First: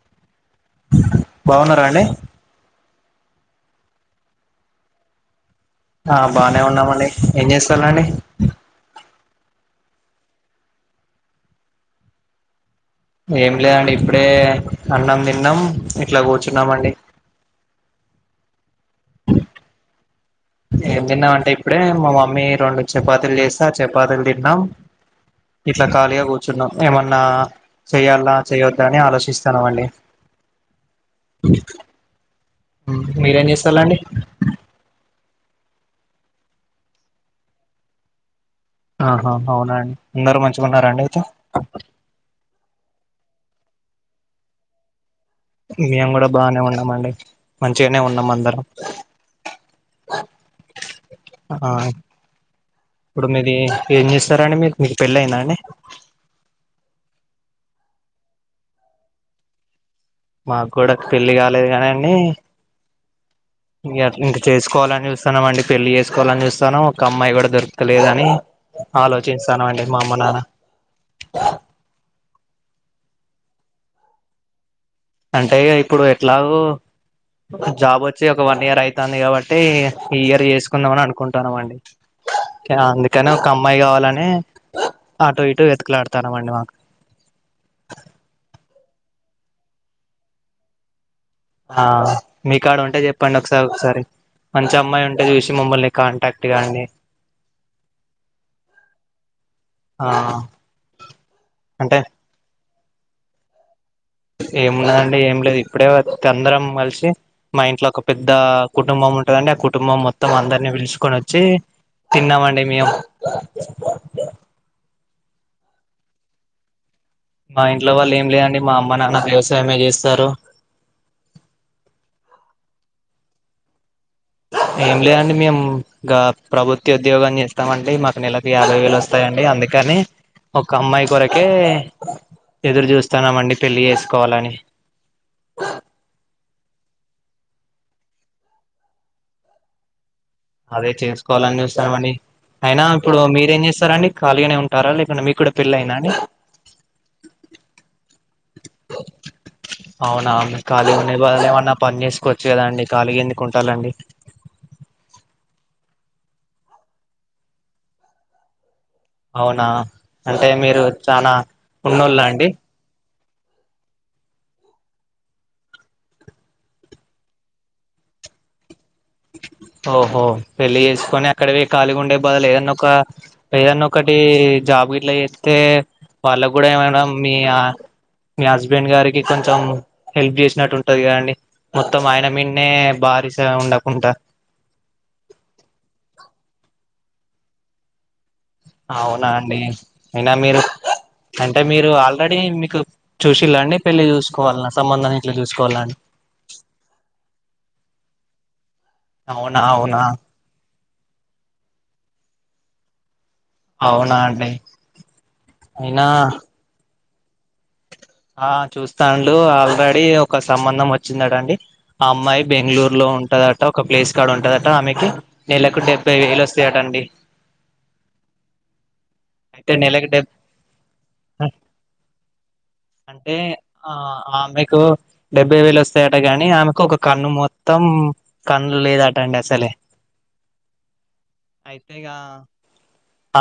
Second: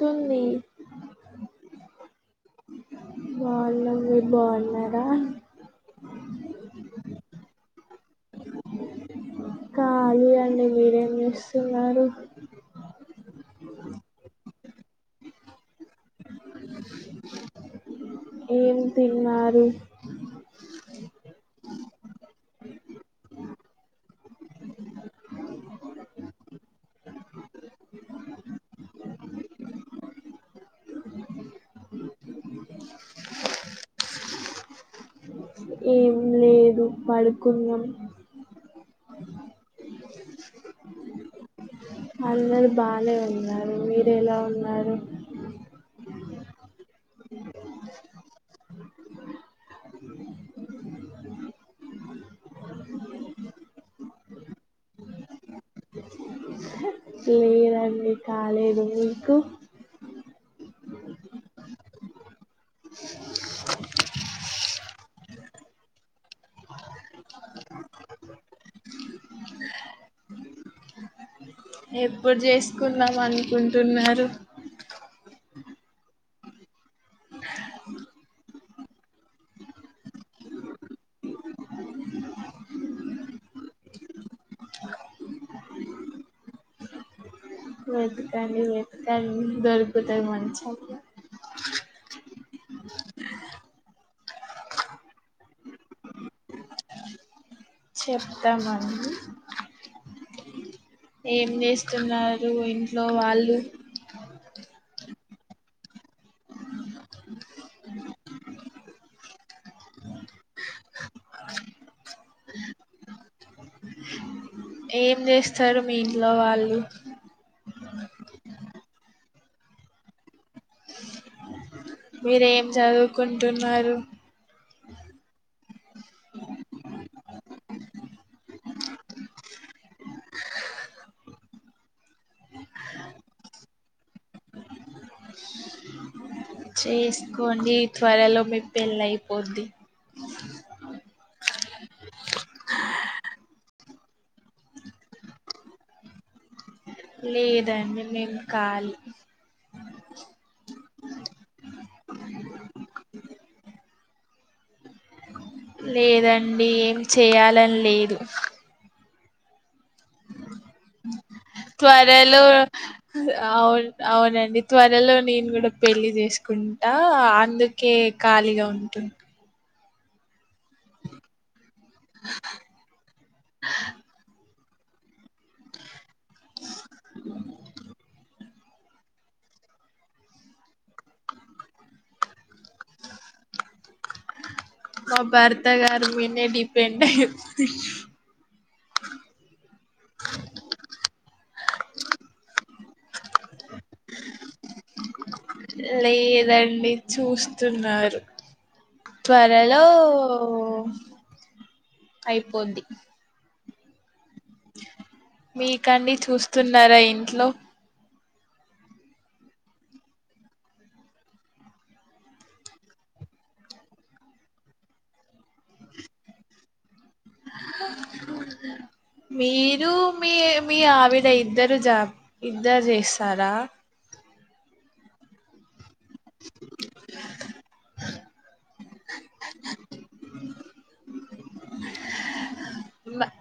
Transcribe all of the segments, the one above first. తుంది బాగున్నారా అండి బాగున్నాం మీరు బాగున్నారా ఆ బానే ఉన్నామండి ఏం చేస్తాలండి ఖాళీ అండి మీరేం చేస్తున్నారు ఏం లేదండి ఇప్పుడే అన్నం తిన్నాం ఇట్లా కూర్చున్నామండి ఏం తిన్నారు ఏం తిన్నావంటే ఇప్పుడే మా మమ్మీ రెండు చపాతీలు చేస్తే ఆ చపాతీలు తిన్నాం ఇట్లా ఖాళీగా కూర్చున్నాం ఏమన్నా చెయ్యాలా చేయొద్దా అని ఆలోచిస్తాన్నాం అండి మీరేం చేస్తాలండి ఏం లేదు పడుకున్నాం ఆహా అవునండి అందరు మంచిగున్నారండి అయితే అందరు బానే ఉన్నారు మీరు ఎలా ఉన్నారు మేము కూడా బానే ఉన్నామ అండి మంచిగనే ఉన్నాం అందరం ఆ ఇప్పుడు మీది ఏం చేస్తారాండి మీరు మీకు పెళ్ళి అయిందా అండి లేదండి కాలేదు మీకు మాకు కూడా పెళ్లి కాలేదు కానిండి ఇ ఇంక చేసుకోవాలని చూస్తున్నాం అండి పెళ్లి చేసుకోవాలని చూస్తానా ఒక అమ్మాయి కూడా దొరకలేదని ఆలోచిస్తానమండి మా అమ్మ నాన్న ఎప్పుడు చేసుకుందాం అనుకుంటున్నారు అంటే ఇగ ఇప్పుడు ఎట్లాగో జాబ్ వచ్చి ఒక వన్ ఇయర్ అయితాంది కాబట్టి ఈ ఇయర్ చేసుకుందాం అని అనుకుంటన్నాం అండి అందుకనే ఒక అమ్మాయి కావాలనే అటో ఇటో వెతుకులాడుతానమండి మాకు వెతుకండి వెతుకండి దొరుకుతాయి మంచి ఆ మీ కాడ ఉంటే చెప్పండి ఒకసారి ఒకసారి మంచి అమ్మాయి ఉంటే చూసి మమ్మల్ని కాంటాక్ట్ కాండి చెప్తామండి ఆ ఏం అంటే చేస్తున్నారు ఇంట్లో వాళ్ళు ఏముండదండి ఏం లేదు ఇప్పుడే అందరం కలిసి మా ఇంట్లో ఒక పెద్ద కుటుంబం ఉంటు ఎదంటే ఆ కుటుంబం మొత్తం అందరినీ పిలుసుకొని వచ్చి తిన్నామండి మేము ఏం చేస్తారు మీ ఇంట్లో వాళ్ళు మా ఇంట్లో వాళ్ళు ఏం లేదండి మా అమ్మ నాన్న వ్యవసాయమే చేస్తారు మీరు ఏం చదువుకుంటున్నారు ఏం లేదండి మేం గా ప్రభుత్వ ఉద్యోగం చేస్తాం అండి మాకు నెలకి యాభై వేలు వస్తాయండి అందుకని ఒక అమ్మాయి కొరకే ఎదురు చూస్తున్నామండి పెళ్లి చేసుకోవాలని అ చేసుకోండి త్వరలో మీ పెళ్ళి అయిపోద్ది అదే చేసుకోవాలని చూస్తానమండి అయినా ఇప్పుడు మీరేం చేస్తారా అండి ఖాళీగానే ఉంటారా లేకుంటే మీకు కూడా పెళ్ళ అయిందా అండి లేదండి మేం కాలి అవునావును ఖాళీ ఉండే బదులు ఏమన్నా పని చేసుకోవచ్చు కదా అండి ఖాళీ ఎందుకు ఉంటాలండి లేదండి ఏం చేయాలని లేదు అవునా అంటే మీరు చనా త్వరలో అవును అవునండి త్వరలో నేను కూడా పెళ్లి చేసుకుంటా అందుకే ఖాళీగా ఉంటుంది ఓహో పెళ్లి చేసుకొని అక్కడవి ఖళీగా ఉండే బదులు ఏదన్న ఒక ఏదన్న ఒకటి జాబ్ గట్లా చేత్తే వాళ్ళకు గూడా ఏమడం మీ మీ హస్బెండ్ గారికి కొంచెం హెల్ప్ చేసినట్టు ఉంటది కదండి మొత్తం ఆయన మీన్నే బారిస ఉండ మా భర్త గారి మీనే డిపెండ్యిపో అవునా అండి అయినా మీరు అంటే మీరు ఆల్రెడీ మీకు చూసిళండి పెళ్ళి చూసుకోవాలన్న సంబంధాన్ని గిట్ల చూసుకోవాలండి లేదండి చూస్తున్నారు అవునా త్వరలో అవునా అయిపోంది అవునండి మీకండి చూస్తున్నారా ఇంట్లో ఆ చూస్తాండు ఆల్రెడీ ఒక సంబంధం వచ్చిందాటండి ఆ అమ్మాయి బెంగళూరులో ఉంటదట ఒక ప్లేస్ కాడ ఉంటదట ఆమెకి నెలకు డెబ్బై వేలు వస్తాయట అండి అయితే మీరు నెలకు డెబ్ మీ మీ ఆవిడ ఇద్దరు జ ఇద్దరు అంటే చేస్తారా ఆ మీకు డెబ్బై వేలు వస్త వస్తాయట కాగాని ఆమెకు ఒక కన్ను మొత్తం కన్ను లేదటండి అసలే అయితే ఇగా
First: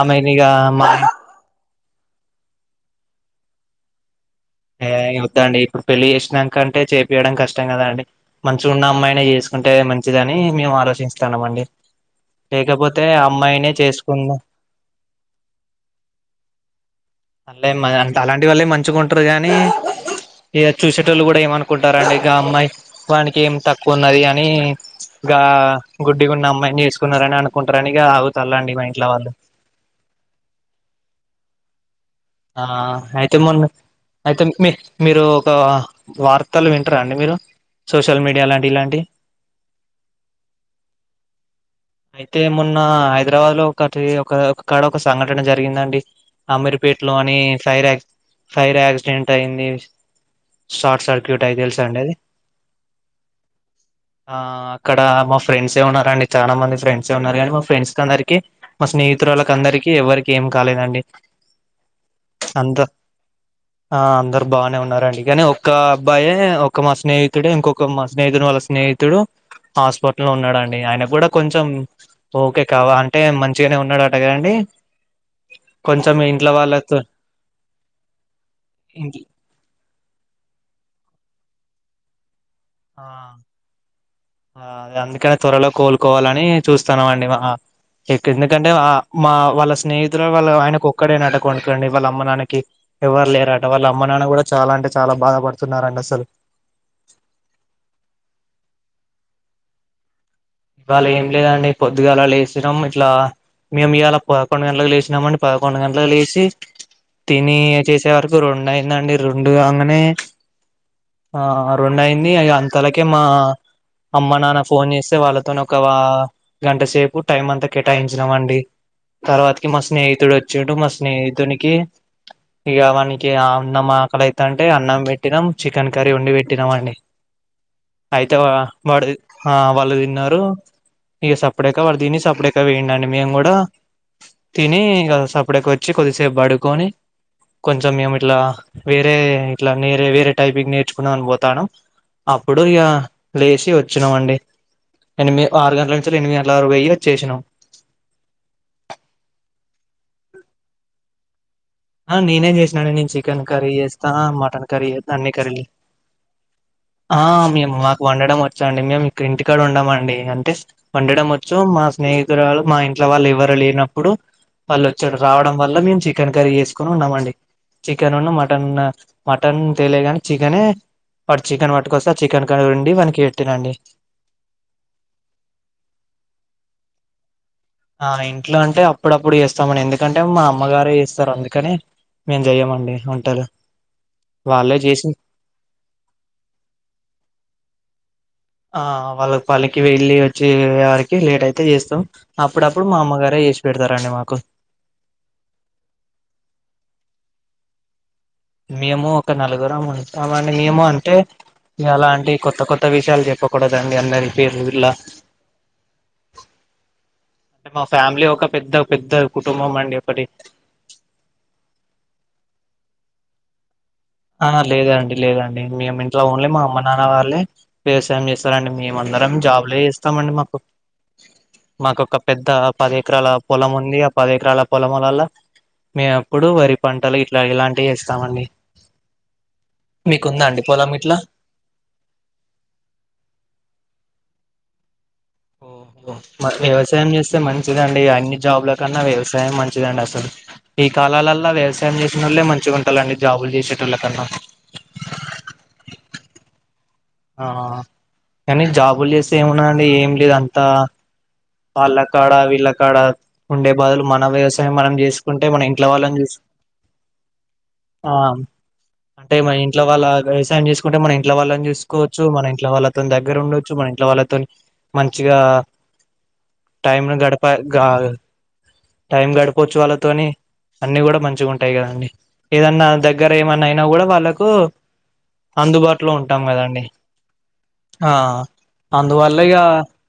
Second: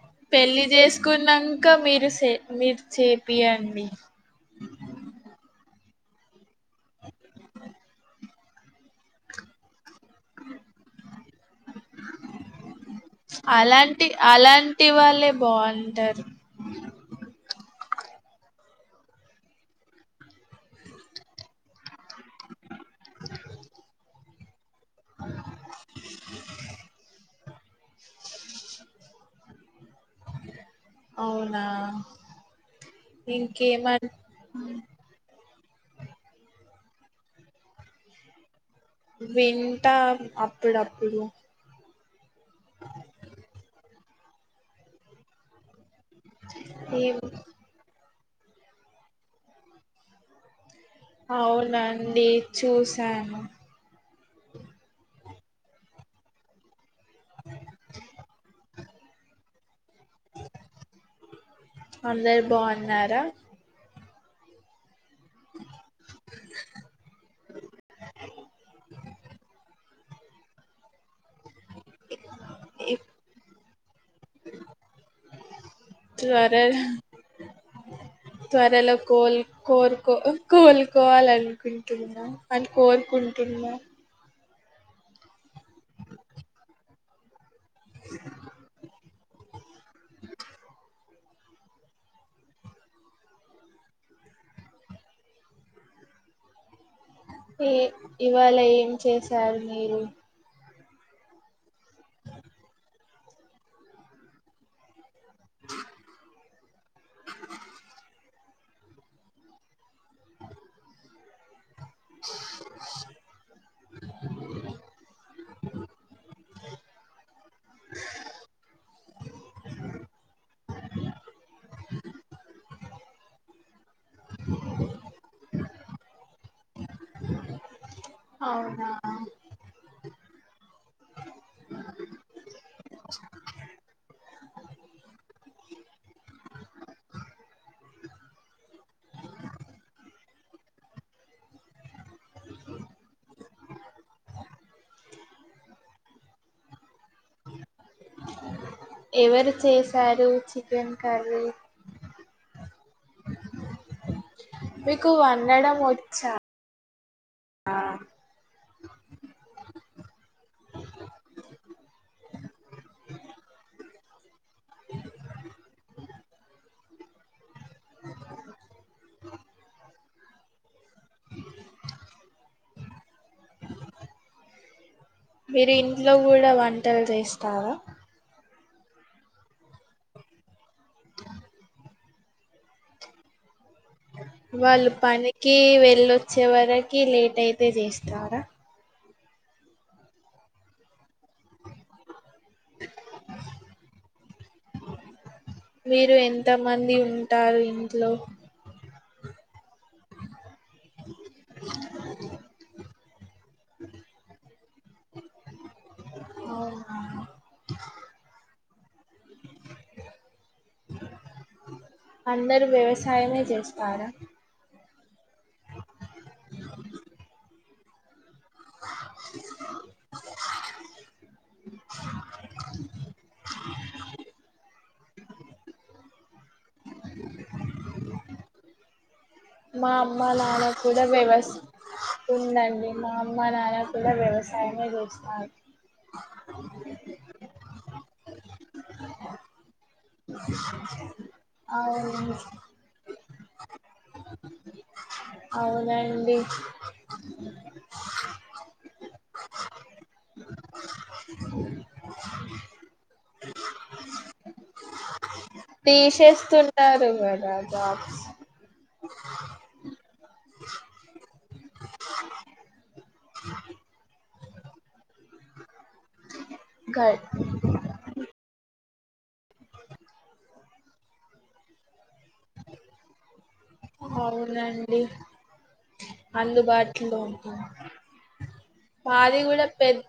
ఆమెలిగా పెళ్లి చేసుకున్నాక మీరు స మీరు చేపియండి ఏ అవుద్దాండి ఇప్పుడు పెళ్ళి చేసినాకంటే చేపయడం కష్టం కదా అండి మంచిగా ఉన్న అమ్మాయినే చేసు అంటే మంచిదని మేము ఆలోచిస్తాన్నాం అండి లేకపోతే అమ్మాయినే అలాంటి చేసుకుందాం అలాంటి వాళ్ళే బాగుంటారు అంటే అ అలాంటి వాళ్ళే మంచిగా ఉంటారు గానీ ఇ చూసేటోళ్ళు కూడా ఏమనుకుంటారండి ఇక అమ్మాయి వానికి ఏం తక్కువ ఉన్నది అని ఇ గుడ్డి గున్న అమ్మాయిని చేసుకున్నారని అను కుంటారనిగా ఆవుతల్లండి మా ఇంట్లో వాళ్ళు అవునా ఆ అయితే మొన్న ఇంకేమ అయితే మీ మీరు ఒక వార్తలు వి అండి మీరు సోషల్ మీడియా లాంటి ఇలాంటి వింటా అప్పుడప్పుడు అయితే మొన్న హైదరాబాద్ లో ఒకటి ఒక ఒకక్కడ ఒక సంఘటన జరిగిందండి ఏం ఇంట్లోని అని ఫైర్ క్ ఫైర్ యాక్సిడెంట్ అయింది షార్ట్ సర్క్యూట్ అయి తెలుసా అండి అది అవునండి చూసాను ఆ అక్కడ మా ఫ్రెండ్స్ ఏ ఉన్నారుారండి చాలా మంది ఫ్రెండ్స్ ఏ ఉన్నారు కానీ మా ఫ్రెండ్స్ కందరికి మా స్నేహితురాలు అందరికీ ఎవరికి ఏం కాలేదండి అందరు అంత బాగున్నారా ఆ అందరు బాగానే ఉన్నారండి కాని ఒక్క అబ్బాయి ఒక మా స్నేహితుడు ఇంకొక మా స్నేహితుడు వాళ్ళ స్నేహితుడు హాస్పట లో ఉన్నాడండి ఆయన కూడా కొంచెం ఓకే కావా అంటే మంచిగానే ఉన్నాడు అటగదండి కొంచెం ఎన్ త్వర త్వరలో ఇంట్ కోల్ కో కో కోల్ కో కోవాల అనుకుంటున్నా అని కోరుకుంటున్నా అందుకని త్వరలో కోలుకోవాలని చూస్తున్నాం అండి ఎందుకంటే మా వాళ్ళ స్నేహితులు వాళ్ళ ఆయనకు ఒక్కడంటా కొడుకండి వాళ్ళ అమ్మ నాకి ఎవరు లేరట వాళ్ళ అమ్మ నాన్న కూడా చాలా అంటే చాలా బాధపడుతున్నారు అసలు ఏ ఇవాళ ఏం చేసారు మీరు ఇవాళ ఏం లేదండి పొద్దిగాలా లేసినాం ఇట్లా మేము ఇవాలా పదకొండు గంటలు లేచినామని పదకొండు గంటలు లేచి తిని చేసే వరకు రెండు అయిందండి రెండు కంగానే ఆ రెండు ఆఇంది ఇగ అంతలకే మా అమ్మ నాన్న ఫోన్ చేస్తె వాళ్ళక్ తోని ఒక వ గంట సేపు టైం అంతా కేటాయించినామండి తర్వాతకి మా స్నేహితుడు వచ్చిండు మా స్నేహితుడికి ఇగ మనకి అన్నం ఆకలయితంటే అన్నం పెట్టినం చికెన్ కర్రీ ఓండి పెట్టినమండి అయితే వా అవునా వాడు ఆ వాళ్ళు తిన్నారు ఇగ సప్పుడేకా వాడ్ తిని సప్పుడేకా పొఇండండి మేము కూడా తిని ఇగ సప్పుడేకోచ్చి కొద్దిసేపు పడుకొని కొంచం మేము ఇట్లా వేరే ఇట్లా నేరే వేరే టైపింగ్ నేర్చుకున్నాందుకు పోతానం అప్పుడు ఇగ లేచి వచ్చినమండి ఎనిమిది ఆరు గంటల నుంచి ఎనిమిది గంటల వరకు పోయి వచ్చేసినాం ఎవరు చేసారు చికెన్ కర్రీ ఆ నేనే చేసినండి నేను చికెన్ కర్రీ చేేస్తా మ టన్ కర్రీ మీకు చేత్ అన్ని కరీలు వండడం వచ్చా ఆ మేము మాకు వండడం వచ్చండి మేము ఇంటికడుండమండి అంటే వండడం వచ్చు మా స్నే హితురాలు మా ఇంట్లో వాళ్ళు ఎవరు లేనప్పుడు వాళ్ళు వచ్చారు రావడం వల్ల మేము చికెన్ కర్రీ చెస్ కుని ఉన్నామండి చికెన్ ఉన్ను మటన్ మటన్ తెలేగాని చికెనే వాడు చికెన్ పట్టుకొస్తె ఆ చికెన్ కర్రి వండి వాడికి పెట్టినండి మీరు ఇంట్లో కూడా వంటలు చేస్తావా ఆ ఇంట్లో అంటే అప్పుడప్పుడు చేస్తామని ఎందుకంటే మా అమ్మగారే చేస్తారు అందుకనే మేం చెయ్యమండి వంటలు వాళ్ళే వాళ్ళు చేసి పనికి వెళ్ళొచ్చే వరకి లేట్ అయితే చేస్తారా ఆ వాళ్ళకు పనికి వెళ్ళి వచ్చి వరికి లేట్ అయితే చేస్తాం అప్పుడప్పుడు మా అమ్మగారే చేసి పెడుతారండి మాకు మీీరు ఎంత మంది ఉంటారు ఇంట్లో మేము ఒక నలుగురము ఉంటాం అని మేము అంటే ఎలంటి కొత్త కొత్త విషయాలు చెప్పకూడదండి అందర్కి ఉర్లా అవునా, అంటే మా ఫ్యామిలీ ఒక పెద్ద పెద్ద కుటుంబమండి ఒకటి సాయమే చేస్తారా ఆ లేదండి లేదండి మేము ఇంట్లో ఓన్లీ మా అమ్మ నాన్న వాళ్ళే వ్యవసాయం చేస్ ార అండి మేము అందరం జాబ్ులే ఇస్తామండి మాకు మాకు ఒక పెద్ద పది ఎకరాల పొలం ఉంది ఆ పది ఎకరాల పొలము వల్ల. మేము అప్పుడు వరి పంటలు ఇట్లా ఇలాంటివి చేస్తామండి. మా అమ్మ మీకుందా అండి నాన్న పొలం కూడా ఇట్లా వ్యవస్ ఉందండి మా అమ్మ నాన్న కూడా వ్యవసాయం. ఓహో మరి వ్యవసాయం చేస్తే మంచిదండి అన్ని జాబ్లో కన్నా వ్యవసాయం మంచి. మంచిదండి అసలు ఈ కాలాలల్లో వ్యవసాయం అవును చేసినోళ్ళే మంచిగా ఉంటాలండి జాబులు చేసేటోళ్ళ కన్నా. అవునండి. ఆహ్ కానీ జాబులు చేస్తే ఏమున్నాదండి ఏం లేదు అంతా. వాళ్ళకాడ వీళ్ళ కాడ ఉండే బాధలు మన వ్యవసాయం మనం చేసుకు వుంటే మనం ఇంట్లో వాళ్ళని చూస్ తీసేస్తున్నారు కదా జాబ్స్ ఆహ్ అంటే మాన ఇంట్లో వాళ్ళా. వ్యవసాయం చేసుకుంటే మన ఇంట్లో వాళ్ళని చూసుకోవచ్చు మన ఇంట్లో వాళ్ళతోని దగ్గర ఉండోచ్చు మన ఇంట్లో వాళ్ళతోని. మంచిగా. టైమ్ గ గడపా గా. టైం గడపవచ్చు వాళ్ళతోని అన్ని కూడా మంచిగా ఉంటాయి కదా అండి ఏదన్నా దగ్గర ఏమన్నా అయినా కూడా వాళ్ళకు అవునండి అందుబాటులో ఉంటాం కదండి అందుబాటులో ఉంటుంది ఆ అందువల్ల మాది ఇగా కూడా పెద్ద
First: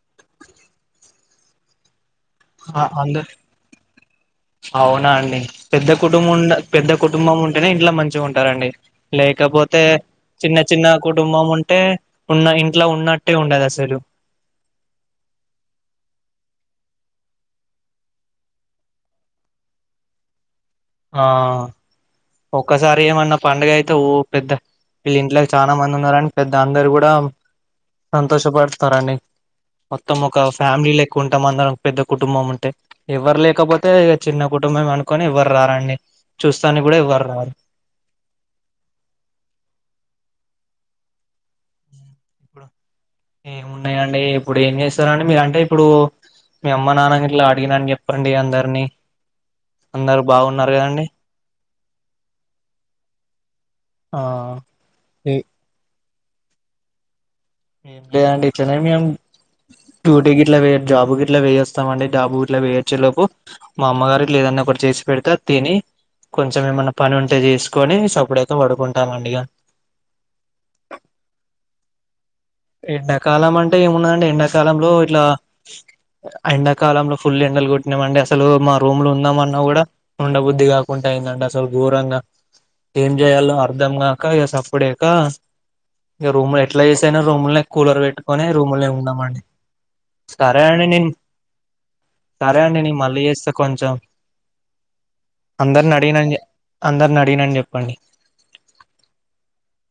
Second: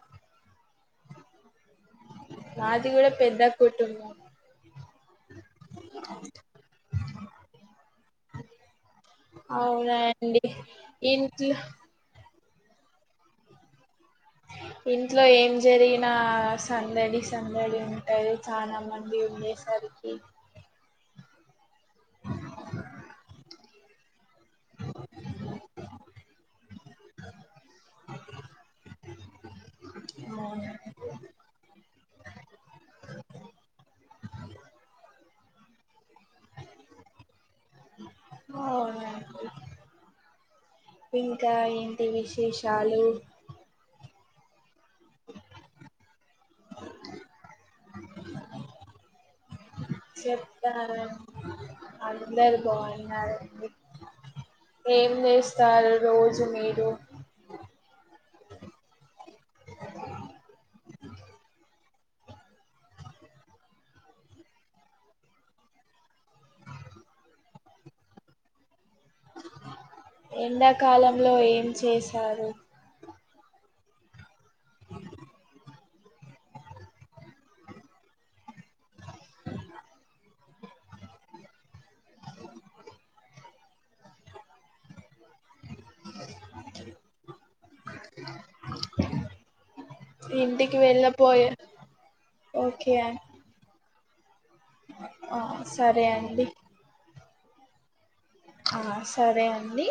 నాది కూడా అందు పెద్ద కుటుంబం అవునా అండి పెద్ద కుటుంబం ఉ పెద్ద కుటుంబం ఉంటేనే ఇంట్లో మంచిగా ఉంటారండి లేకపోతే తే అవునండి చిన్న చిన్న కుటుంబం ఇంట్లో ఉంటే ఉన్న ఇంట్లో ఉన్నట్టే ఉండదు అసలు ఇంట్లో ఏం జరిగినా సందడి సందడి ఉంటది చాలా మంది ఉండేసారు క ఆ ఒక్కసారి ఏమన్నా పండుగ అయితే ఊ పెద్ద వీళ్ళ ఇంట్లోకి చాలా మంది ఉన్నారు అని పెద్ద అందరు కూడా సంతోషపడతారని మొత్తం ఒక ఫ్యామిలీ అవునండి ఎక్కువ ఉంటాం అందరం ఒక పెద్ద కుటుంబం ఉంటే ఎవ్వరు లేకపోతే చిన్న కు కుటుంబం అనుకొని ఎవ్వరు రారండి చూస్తాని కూడా ఎవ్వరురారు అవునండి ఇంకా ఏంటి విశేషాలు అండి ఇప్పుడు ఏం చేస్తారండి మీరు అంటే ఇప్పుడు మీ అమ్మ నాన్న గట్లా అడిగినానని చెప్పండి అందరినీ అందరు బాగున్నారు చెప్తాను కదండి అందరు బాగున్నారు అండి ఆ ఏం చేస్తారు రోజు మీరు ఏం లేదండి ఇట్లనే మేము డ్యూటీకి ఇట్లా వే జాబుకి ఇట్లా పోయాస్తామండి జాబు ఇట్లా వేయిచ్చేలోపు మా అమ్మగారి లేదన్నా ఒకటి చేసి పెడితే తిని కొంచెం ఏమన్నా పని ఉంటే చేసుకొని సప్పుడ అయితే పడుకుంట ఎండాకాలంలో ఏం చేశారు ఎండాకాలం అంటే ఏముందండి ఎండాకాలంలో ఇట్లా ఎండాకాలంలో ఫుల్ ఎండలు కొట్టినామండి అసలు మా రూమ్లో ఉందామ అన్నా కూడా ఉండబుద్ది కాకుండా అయిందంట అసలు ఘోరంగా ఏం జేయాలో అర్ధం కాక ఇగ సప్పుడక రూమ్ ఎట్లాచేశాను రూమ్నే కూలర్ పెట్టుకొని రూమ్ లే ఉన్నామండి సరే ఇంటికి అండి నేను వెళ్ళపోయే సరే అండి ఓకే నేను మళ్ళీ చేస్తా కొంచెం అందర్ని సరే అడిగినని అండి అందరని అడిగినని చెప్పండి ఆ సరే అండి